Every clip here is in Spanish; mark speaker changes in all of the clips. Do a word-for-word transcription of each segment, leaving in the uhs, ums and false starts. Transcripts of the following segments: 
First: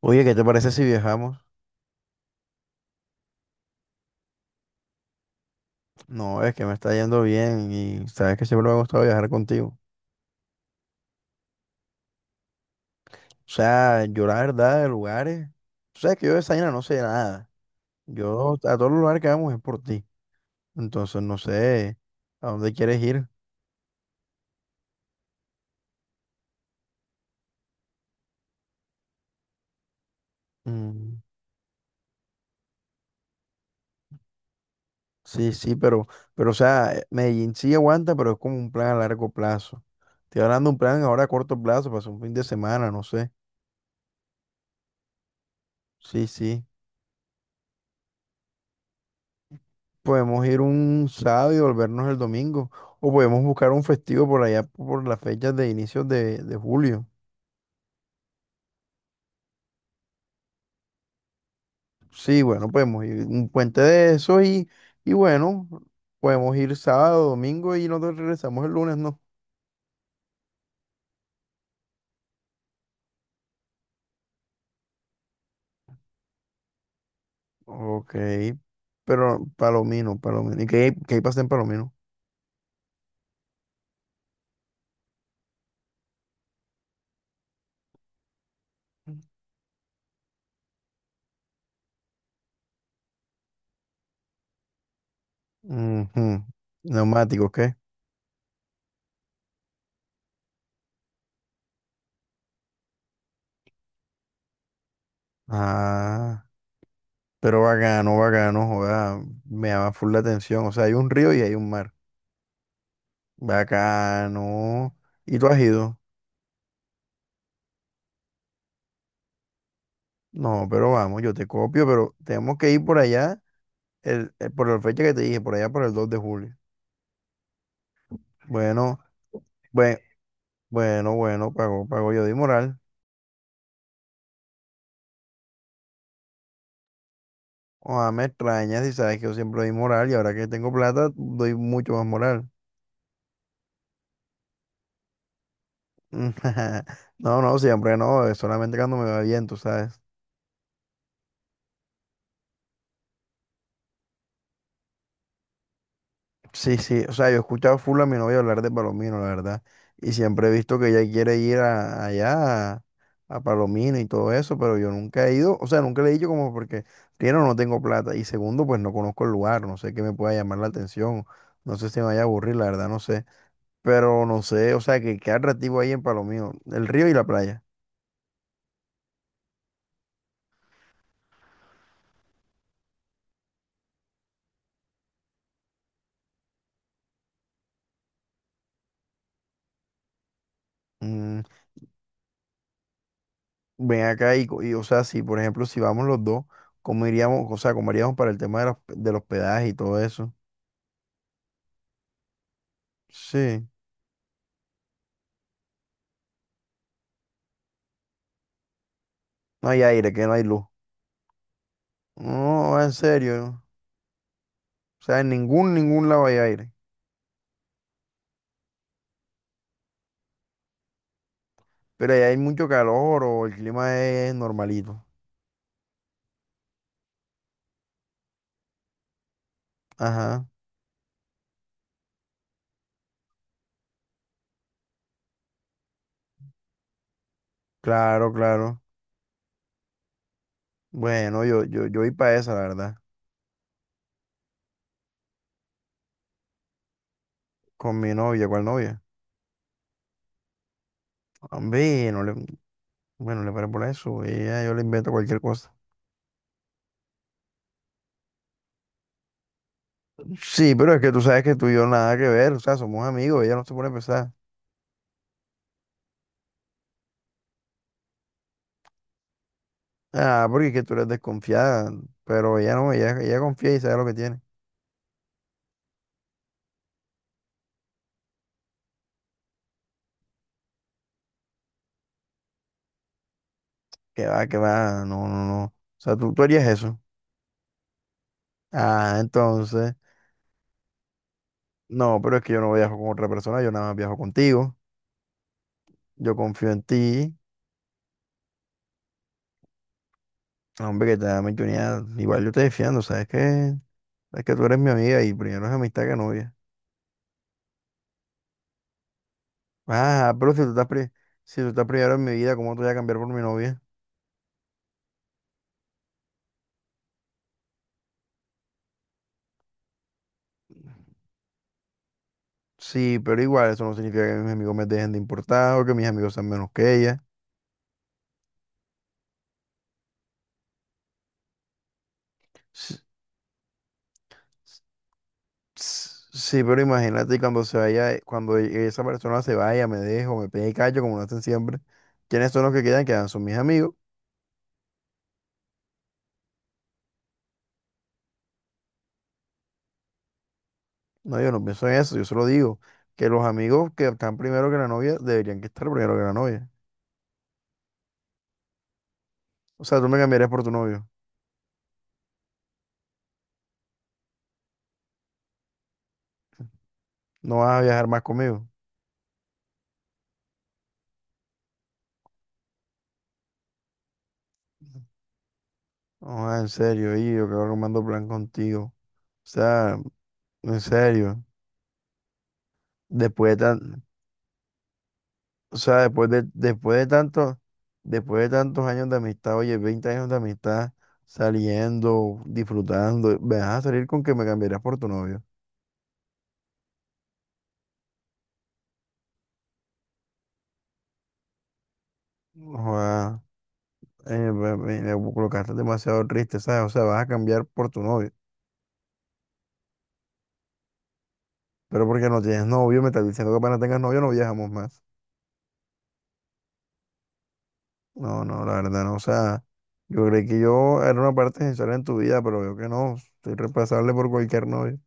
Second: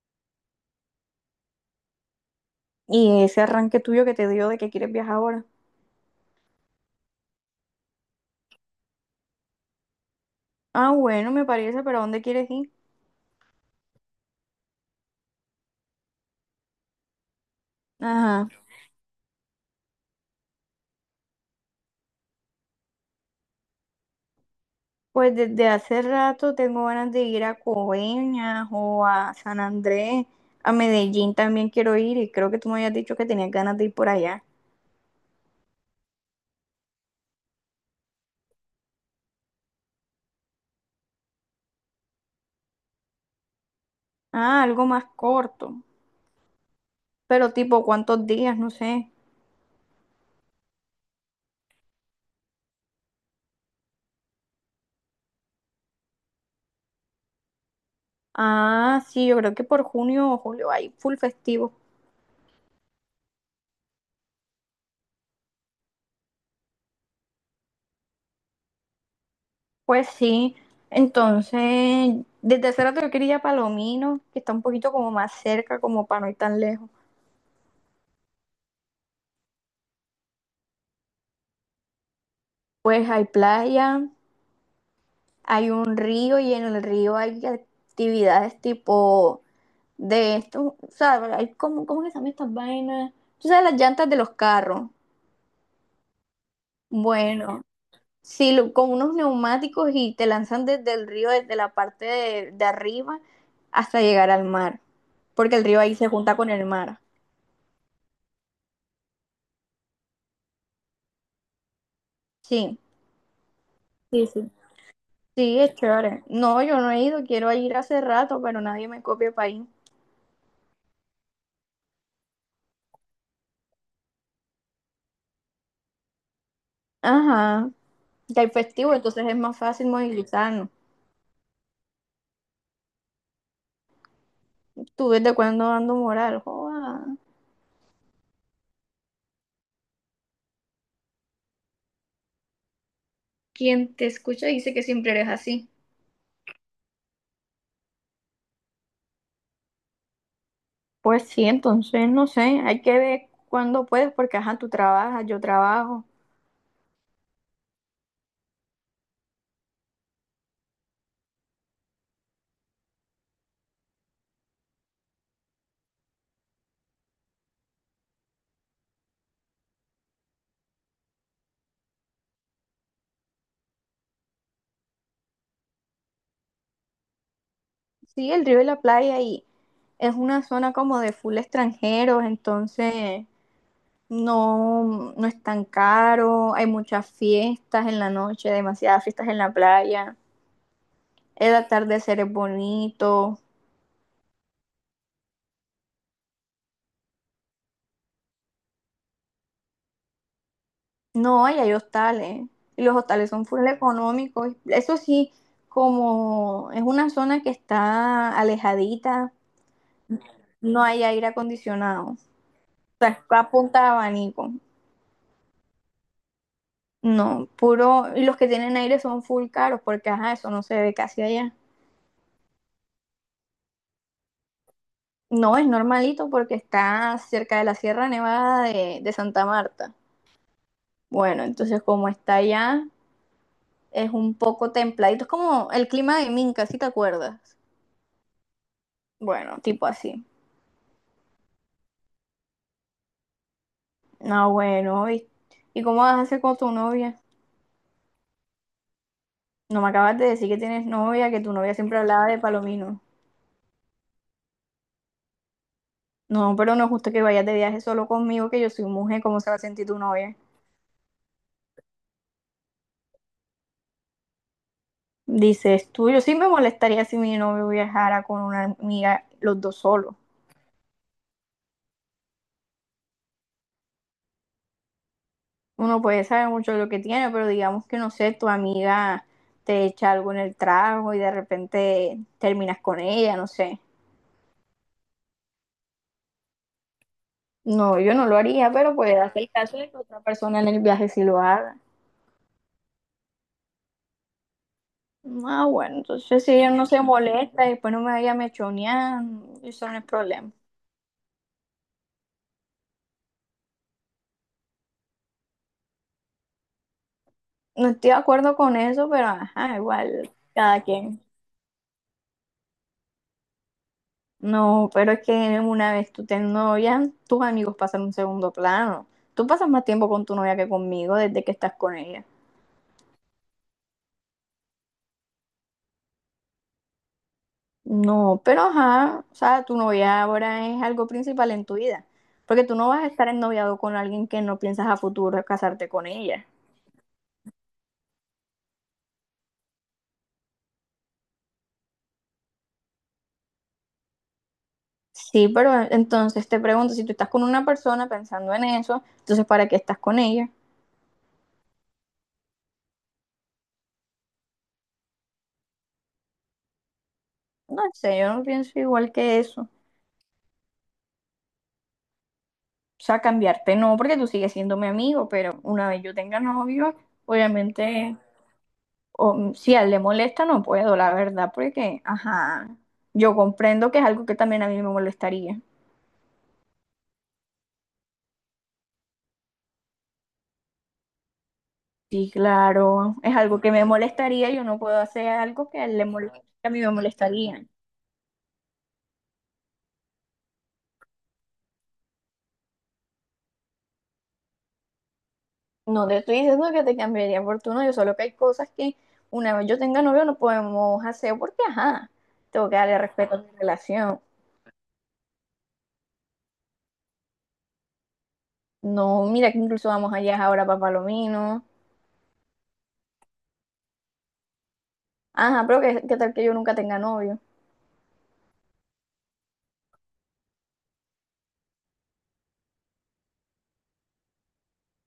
Speaker 1: Oye, ¿qué te parece si viajamos?
Speaker 2: Y ese arranque tuyo que te dio de que quieres viajar ahora.
Speaker 1: No, es que me está yendo bien y sabes que siempre me ha gustado viajar contigo.
Speaker 2: Ah, bueno, me parece, pero ¿a dónde quieres ir?
Speaker 1: O sea, yo la verdad de lugares, o sea, que yo de esa vaina no sé nada.
Speaker 2: Ajá.
Speaker 1: Yo a todos los lugares que vamos es por ti. Entonces no sé a dónde quieres ir.
Speaker 2: Pues desde hace rato tengo ganas de ir a Coveñas o a San Andrés. A
Speaker 1: Mm,
Speaker 2: Medellín también quiero ir y creo que tú me habías dicho que tenías ganas de ir por allá.
Speaker 1: sí, sí, pero, pero o sea, eh, Medellín sí aguanta, pero es como un plan a largo plazo. Estoy hablando de un plan ahora a corto plazo, para hacer un fin de semana, no sé.
Speaker 2: Ah, algo más corto.
Speaker 1: Sí, sí.
Speaker 2: Pero tipo, ¿cuántos días? No sé.
Speaker 1: Podemos ir un sábado y volvernos el domingo. O podemos buscar un festivo por allá por las fechas de inicios de, de julio.
Speaker 2: Ah, sí, yo creo que por junio o julio hay full festivo.
Speaker 1: Sí, bueno, podemos ir un puente de eso y, y bueno, podemos ir sábado, domingo y nosotros regresamos el lunes, ¿no?
Speaker 2: Pues sí. Entonces, desde hace rato yo quería ir a Palomino, que está un poquito como más cerca, como para no ir tan lejos.
Speaker 1: Ok, pero Palomino, Palomino. ¿Y qué, hay- qué hay para hacer en Palomino?
Speaker 2: Pues hay playa, hay un río y en el río hay actividades tipo de esto, o sea, hay como, ¿cómo que se llaman estas vainas? Tú sabes, las llantas de los carros.
Speaker 1: Ujú. Neumáticos,
Speaker 2: Bueno,
Speaker 1: ¿qué?
Speaker 2: sí, lo- con unos neumáticos y te lanzan desde el río, desde la parte de, de arriba hasta llegar al mar, porque el río ahí se junta
Speaker 1: Ah,
Speaker 2: con el mar.
Speaker 1: pero bacano, bacano, joda, me llama full la atención. O sea, hay un río y hay un mar.
Speaker 2: Sí, sí, sí.
Speaker 1: Bacano. ¿Y tú has
Speaker 2: Sí, es
Speaker 1: ido?
Speaker 2: chévere. No, yo no he ido, quiero ir hace rato, pero nadie me copia para ir.
Speaker 1: No, pero vamos, yo te copio, pero tenemos que ir por allá, el, eh, por la fecha que te dije, por allá por el dos de julio.
Speaker 2: Ajá. Ya hay festivo,
Speaker 1: Bueno,
Speaker 2: entonces es más fácil
Speaker 1: bueno,
Speaker 2: movilizarnos.
Speaker 1: bueno, bueno, pago, pago, yo di moral.
Speaker 2: ¿Tú desde cuándo dando moral? Joda.
Speaker 1: Ojalá me extrañas y sabes que yo siempre doy moral y ahora que tengo plata doy mucho más moral.
Speaker 2: Quien te escucha dice que siempre eres así.
Speaker 1: No, no, siempre no, es solamente cuando me va bien, tú sabes.
Speaker 2: Pues sí, entonces no sé, hay que ver cuándo puedes, porque ajá, tú trabajas, yo trabajo.
Speaker 1: Sí, sí, o sea, yo he escuchado full a mi novia hablar de Palomino, la verdad, y siempre he visto que ella quiere ir a- allá, a, a Palomino y todo eso, pero yo nunca he ido, o sea, nunca le he dicho como porque, primero, no tengo plata, y segundo, pues no conozco el lugar, no sé qué me pueda llamar la atención, no sé si me vaya a aburrir, la verdad, no sé, pero no sé, o sea, que qué atractivo hay en Palomino, el río y la playa.
Speaker 2: Sí, el río y la playa y es una zona como de full extranjeros, entonces no, no es tan caro, hay muchas fiestas en la noche, demasiadas fiestas en la playa,
Speaker 1: Mm,
Speaker 2: el atardecer es bonito.
Speaker 1: ven acá y, co- y, o sea, si, por ejemplo, si vamos los dos, ¿cómo iríamos, o sea, cómo haríamos para el tema de los, del hospedaje y todo eso?
Speaker 2: No, y hay hostales. Y los hostales son
Speaker 1: Sí.
Speaker 2: full económicos. Eso sí, como es una zona que está alejadita,
Speaker 1: No hay aire, que no hay luz.
Speaker 2: no hay aire acondicionado. O
Speaker 1: No, en
Speaker 2: sea, es
Speaker 1: serio.
Speaker 2: a
Speaker 1: ¿No?
Speaker 2: punta de abanico.
Speaker 1: O sea, en ningún, ningún lado hay aire.
Speaker 2: No, puro. Y los que tienen aire son full caros porque, ajá, eso no se ve casi allá.
Speaker 1: Pero allá hay mucho calor o el clima es normalito.
Speaker 2: No, es normalito porque está cerca de la Sierra Nevada de, de Santa Marta.
Speaker 1: Ajá,
Speaker 2: Bueno, entonces como está allá, es un poco templadito. Es como el clima de Minca, si te acuerdas.
Speaker 1: claro, claro.
Speaker 2: Bueno, tipo así.
Speaker 1: Bueno, yo, yo, yo voy para esa, la verdad.
Speaker 2: No, bueno, ¿y, ¿y cómo vas a hacer con tu novia?
Speaker 1: Con mi novia, ¿cuál novia?
Speaker 2: No me acabas de decir que tienes novia, que tu novia siempre
Speaker 1: Hombre, no
Speaker 2: hablaba
Speaker 1: le,
Speaker 2: de Palomino.
Speaker 1: bueno, le paré por eso. Ella, yo le invento cualquier cosa.
Speaker 2: No, pero no es justo que vayas de viaje solo conmigo, que yo soy mujer, ¿cómo se va a sentir tu novia?
Speaker 1: Sí, pero es que tú sabes que tú y yo nada que ver. O sea, somos amigos, ella no se pone pesada.
Speaker 2: Dices tú, yo sí me molestaría si mi novio viajara con una amiga, los dos solos.
Speaker 1: Ah, porque es que tú eres desconfiada. Pero ella no, ella, ella confía y sabe lo que tiene.
Speaker 2: Uno puede saber mucho de lo que tiene, pero digamos que no sé, tu amiga te echa algo en el trago y de repente terminas con ella, no sé.
Speaker 1: Que va, que va, no, no, no. O sea, tú, tú harías eso.
Speaker 2: No, yo no lo haría, pero
Speaker 1: Ah,
Speaker 2: puede hacer caso de
Speaker 1: entonces,
Speaker 2: que otra persona en el viaje sí lo haga.
Speaker 1: no, pero es que yo no viajo con otra persona, yo nada más viajo contigo.
Speaker 2: Ah, bueno,
Speaker 1: Yo
Speaker 2: entonces si
Speaker 1: confío
Speaker 2: ella
Speaker 1: en
Speaker 2: no se
Speaker 1: ti.
Speaker 2: molesta y después no me vaya a mechonear, eso no es problema.
Speaker 1: Hombre, que te da oportunidad. Igual yo te defiendo, ¿sabes que... Sabes que tú eres mi amiga y primero es amistad que novia.
Speaker 2: No estoy de acuerdo con eso, pero ajá, igual,
Speaker 1: Ah, pero si tú
Speaker 2: cada
Speaker 1: estás, pri-
Speaker 2: quien.
Speaker 1: si tú estás primero en mi vida, ¿cómo te voy a cambiar por mi novia?
Speaker 2: No, pero es que una vez tú te novia, tus amigos pasan un segundo plano. Tú pasas más tiempo con tu novia que conmigo desde que estás con ella.
Speaker 1: Sí, pero igual eso no significa que mis amigos me dejen de importar o que mis amigos sean menos que ella.
Speaker 2: No, pero ajá, o sea, tu novia ahora es algo principal en tu vida. Porque tú no
Speaker 1: S-
Speaker 2: vas a estar ennoviado con alguien que no piensas a futuro casarte con
Speaker 1: s-
Speaker 2: ella.
Speaker 1: Sí, pero imagínate cuando se vaya, eh, cuando e, esa persona se vaya, me dejo, me pegue y callo, como lo hacen siempre. ¿Quiénes son los que quedan? Quedan son mis amigos.
Speaker 2: Sí, pero entonces te pregunto, si tú estás con una persona pensando en eso, entonces ¿para qué estás con ella?
Speaker 1: No, yo no pienso en eso, yo solo digo que los amigos que están primero que la novia deberían que estar primero que la novia.
Speaker 2: No sé, yo no pienso igual que eso.
Speaker 1: O sea, tú me cambiarías por tu novio.
Speaker 2: O sea, cambiarte no, porque tú sigues siendo mi amigo, pero una vez yo tenga novio,
Speaker 1: No vas a viajar
Speaker 2: obviamente,
Speaker 1: más conmigo.
Speaker 2: o, si a él le molesta, no puedo, la verdad, porque, ajá, yo comprendo que es algo que también a mí me molestaría.
Speaker 1: No, ah, en serio, y yo que armando plan contigo. O sea, en serio.
Speaker 2: Sí, claro, es
Speaker 1: Después de
Speaker 2: algo que me
Speaker 1: tan,
Speaker 2: molestaría, yo no puedo hacer algo
Speaker 1: o
Speaker 2: que a él
Speaker 1: sea,
Speaker 2: le
Speaker 1: después
Speaker 2: moleste,
Speaker 1: de,
Speaker 2: a mí me
Speaker 1: después de tanto,
Speaker 2: molestaría.
Speaker 1: después de tantos años de amistad, oye, veinte años de amistad, saliendo, disfrutando, me vas a salir con que me cambiarías por tu novio.
Speaker 2: No te estoy diciendo que te cambiaría por tu novio, solo que hay cosas que una vez yo tenga novio no podemos hacer porque, ajá, tengo que darle
Speaker 1: No,
Speaker 2: respeto a mi relación.
Speaker 1: eh, me- me- me colocaste demasiado triste, ¿sabes? O sea, vas a cambiar por tu novio.
Speaker 2: No, mira que incluso vamos allá ahora para Palomino.
Speaker 1: Pero porque no tienes novio, me estás diciendo que apenas tengas novio no viajamos más.
Speaker 2: Ajá, pero ¿qué, qué tal que yo nunca tenga novio?
Speaker 1: No, no, la verdad no. O sea, yo creí que yo era una parte esencial en tu vida, pero veo que no. Soy reemplazable por cualquier novio.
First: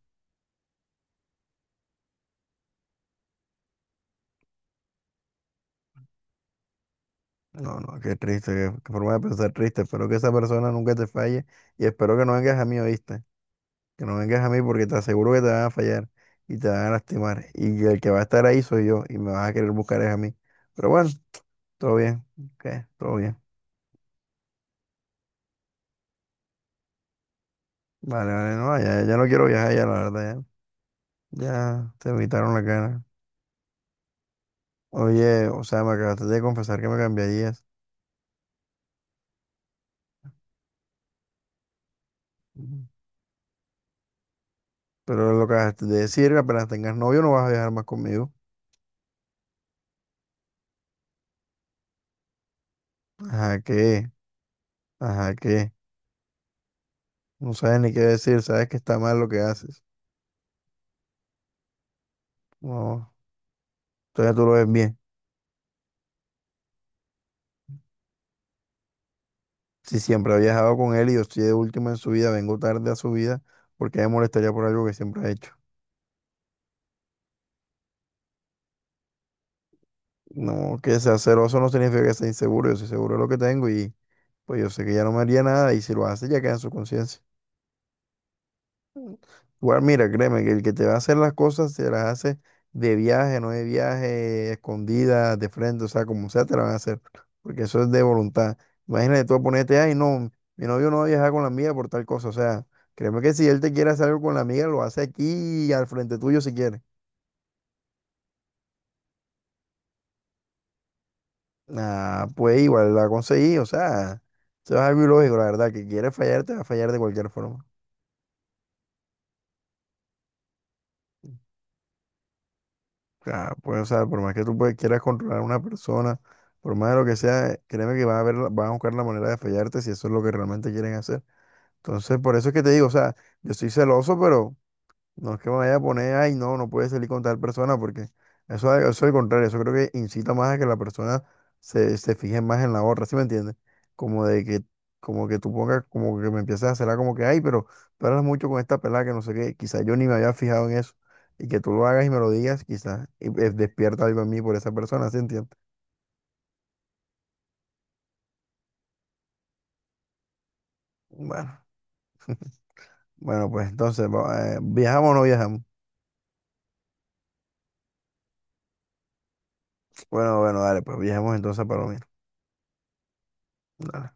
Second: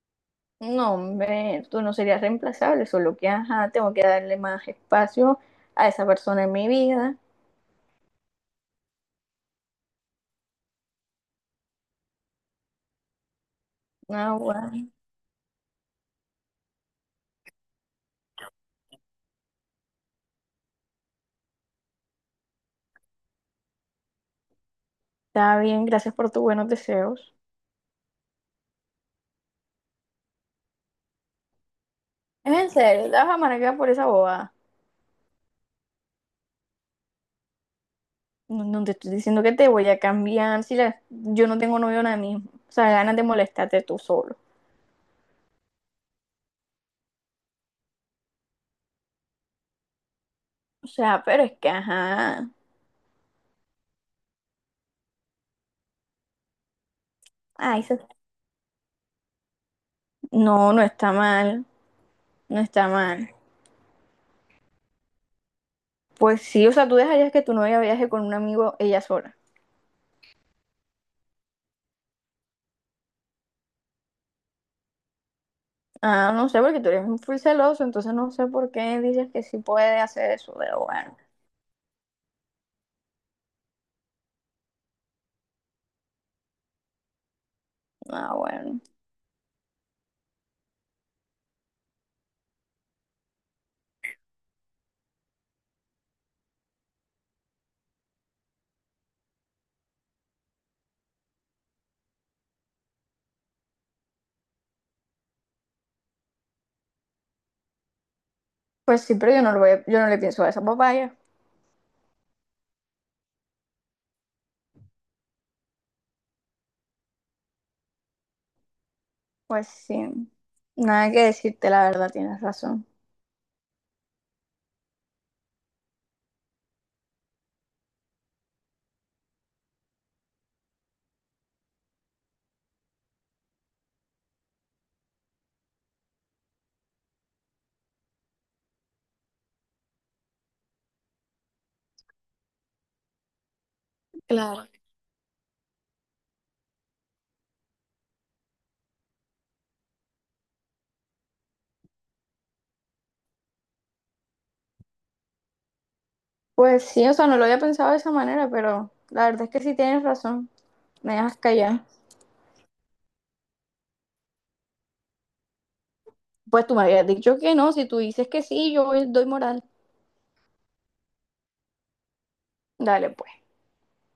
Speaker 2: No, hombre, tú no serías reemplazable, solo que, ajá, tengo que darle más espacio a esa persona en mi vida.
Speaker 1: No, no, qué triste, qué, qué forma de pensar triste. Espero que esa persona nunca te falle y espero que no vengas a mí, ¿oíste? Que no
Speaker 2: Ah,
Speaker 1: vengas a mí porque
Speaker 2: bueno,
Speaker 1: te aseguro que te van a fallar y te van a lastimar. Y el que va a estar ahí soy yo y me vas a querer buscar es a mí. Pero bueno, todo bien. Ok, todo bien.
Speaker 2: está bien, gracias por tus buenos deseos.
Speaker 1: Vale, vale, no, ya, ya no quiero viajar ya, la verdad, ya. Ya te evitaron
Speaker 2: Es
Speaker 1: la
Speaker 2: en
Speaker 1: cara.
Speaker 2: serio, te vas a amargar por esa bobada.
Speaker 1: Oye, o sea, me acabaste de confesar que me cambiarías.
Speaker 2: No, no te estoy diciendo que te voy a cambiar si la- yo no tengo novio ahora mismo. O
Speaker 1: Ujú.
Speaker 2: sea, ganas de molestarte tú solo.
Speaker 1: Pero lo que acabaste de decir, que apenas tengas novio no vas a viajar más conmigo.
Speaker 2: O sea, pero es que, ajá.
Speaker 1: Ajá, ¿qué? Ajá, ¿qué? No sabes
Speaker 2: Ay,
Speaker 1: ni
Speaker 2: se-
Speaker 1: qué decir, sabes que está mal lo que haces.
Speaker 2: no, no está mal. No está
Speaker 1: No,
Speaker 2: mal.
Speaker 1: entonces tú lo ves bien.
Speaker 2: Pues sí, o sea, tú dejarías que tu novia viaje con un amigo ella sola.
Speaker 1: Si siempre he viajado con él y yo estoy de último en su vida, vengo tarde a su vida, ¿porque me molestaría por algo que siempre ha hecho?
Speaker 2: Ah, no sé, porque tú eres un full celoso, entonces no sé por qué dices que sí puede hacer eso,
Speaker 1: No,
Speaker 2: pero
Speaker 1: que
Speaker 2: bueno.
Speaker 1: sea celoso no significa que sea inseguro. Yo soy seguro de lo que tengo y pues yo sé que ya no me haría nada y si lo hace ya queda en su conciencia.
Speaker 2: Ah, bueno.
Speaker 1: Igual, mira, créeme que el que te va a hacer las cosas se las hace de viaje, no de viaje, escondida, de frente, o sea, como sea, te la van a hacer. Porque eso es de voluntad. Imagínate tú ponerte, ay, no, mi novio no va a viajar con la amiga por tal cosa. O sea, créeme que si él te quiere hacer algo con la amiga, lo hace aquí al frente tuyo si quiere.
Speaker 2: Pues sí, pero yo no lo voy a- yo no le pienso a esa papaya.
Speaker 1: Ah, pues igual la conseguí, o sea, eso es algo ilógico, la verdad, que quieres fallar, te va a fallar de cualquier forma.
Speaker 2: Pues sí. Nada que decirte, la verdad, tienes razón.
Speaker 1: Ah, pues, o sea, por más que tú pues, quieras controlar a una persona, por más de lo que sea, créeme que van a ver, la- van a buscar la manera de fallarte si eso es lo que realmente quieren hacer. Entonces, por eso es que te digo, o sea, yo estoy celoso, pero no es que me vaya a poner, ay, no, no puede salir con tal persona, porque eso, eso es al contrario, eso creo que incita más a que la persona se, se fije más en la otra, ¿sí me entiendes? Como de que,
Speaker 2: Claro.
Speaker 1: como que tú pongas, como que me empieces a hacerla como que, ay, pero tú hablas mucho con esta pelada que no sé qué, quizás yo ni me había fijado en eso, y que tú lo hagas y me lo digas, quizás y, eh, despierta algo en mí por esa persona, ¿sí entiendes?
Speaker 2: Pues sí, o sea, no lo había pensado de esa manera, pero la verdad es que sí tienes razón. Me dejas
Speaker 1: Bueno,
Speaker 2: callar.
Speaker 1: bueno, pues entonces, va- eh, ¿viajamos o no viajamos?
Speaker 2: Pues tú me habías dicho que no, si tú dices que sí, yo doy moral.
Speaker 1: Bueno, bueno, dale, pues viajamos entonces a Palomino.
Speaker 2: Dale, pues.
Speaker 1: Dale.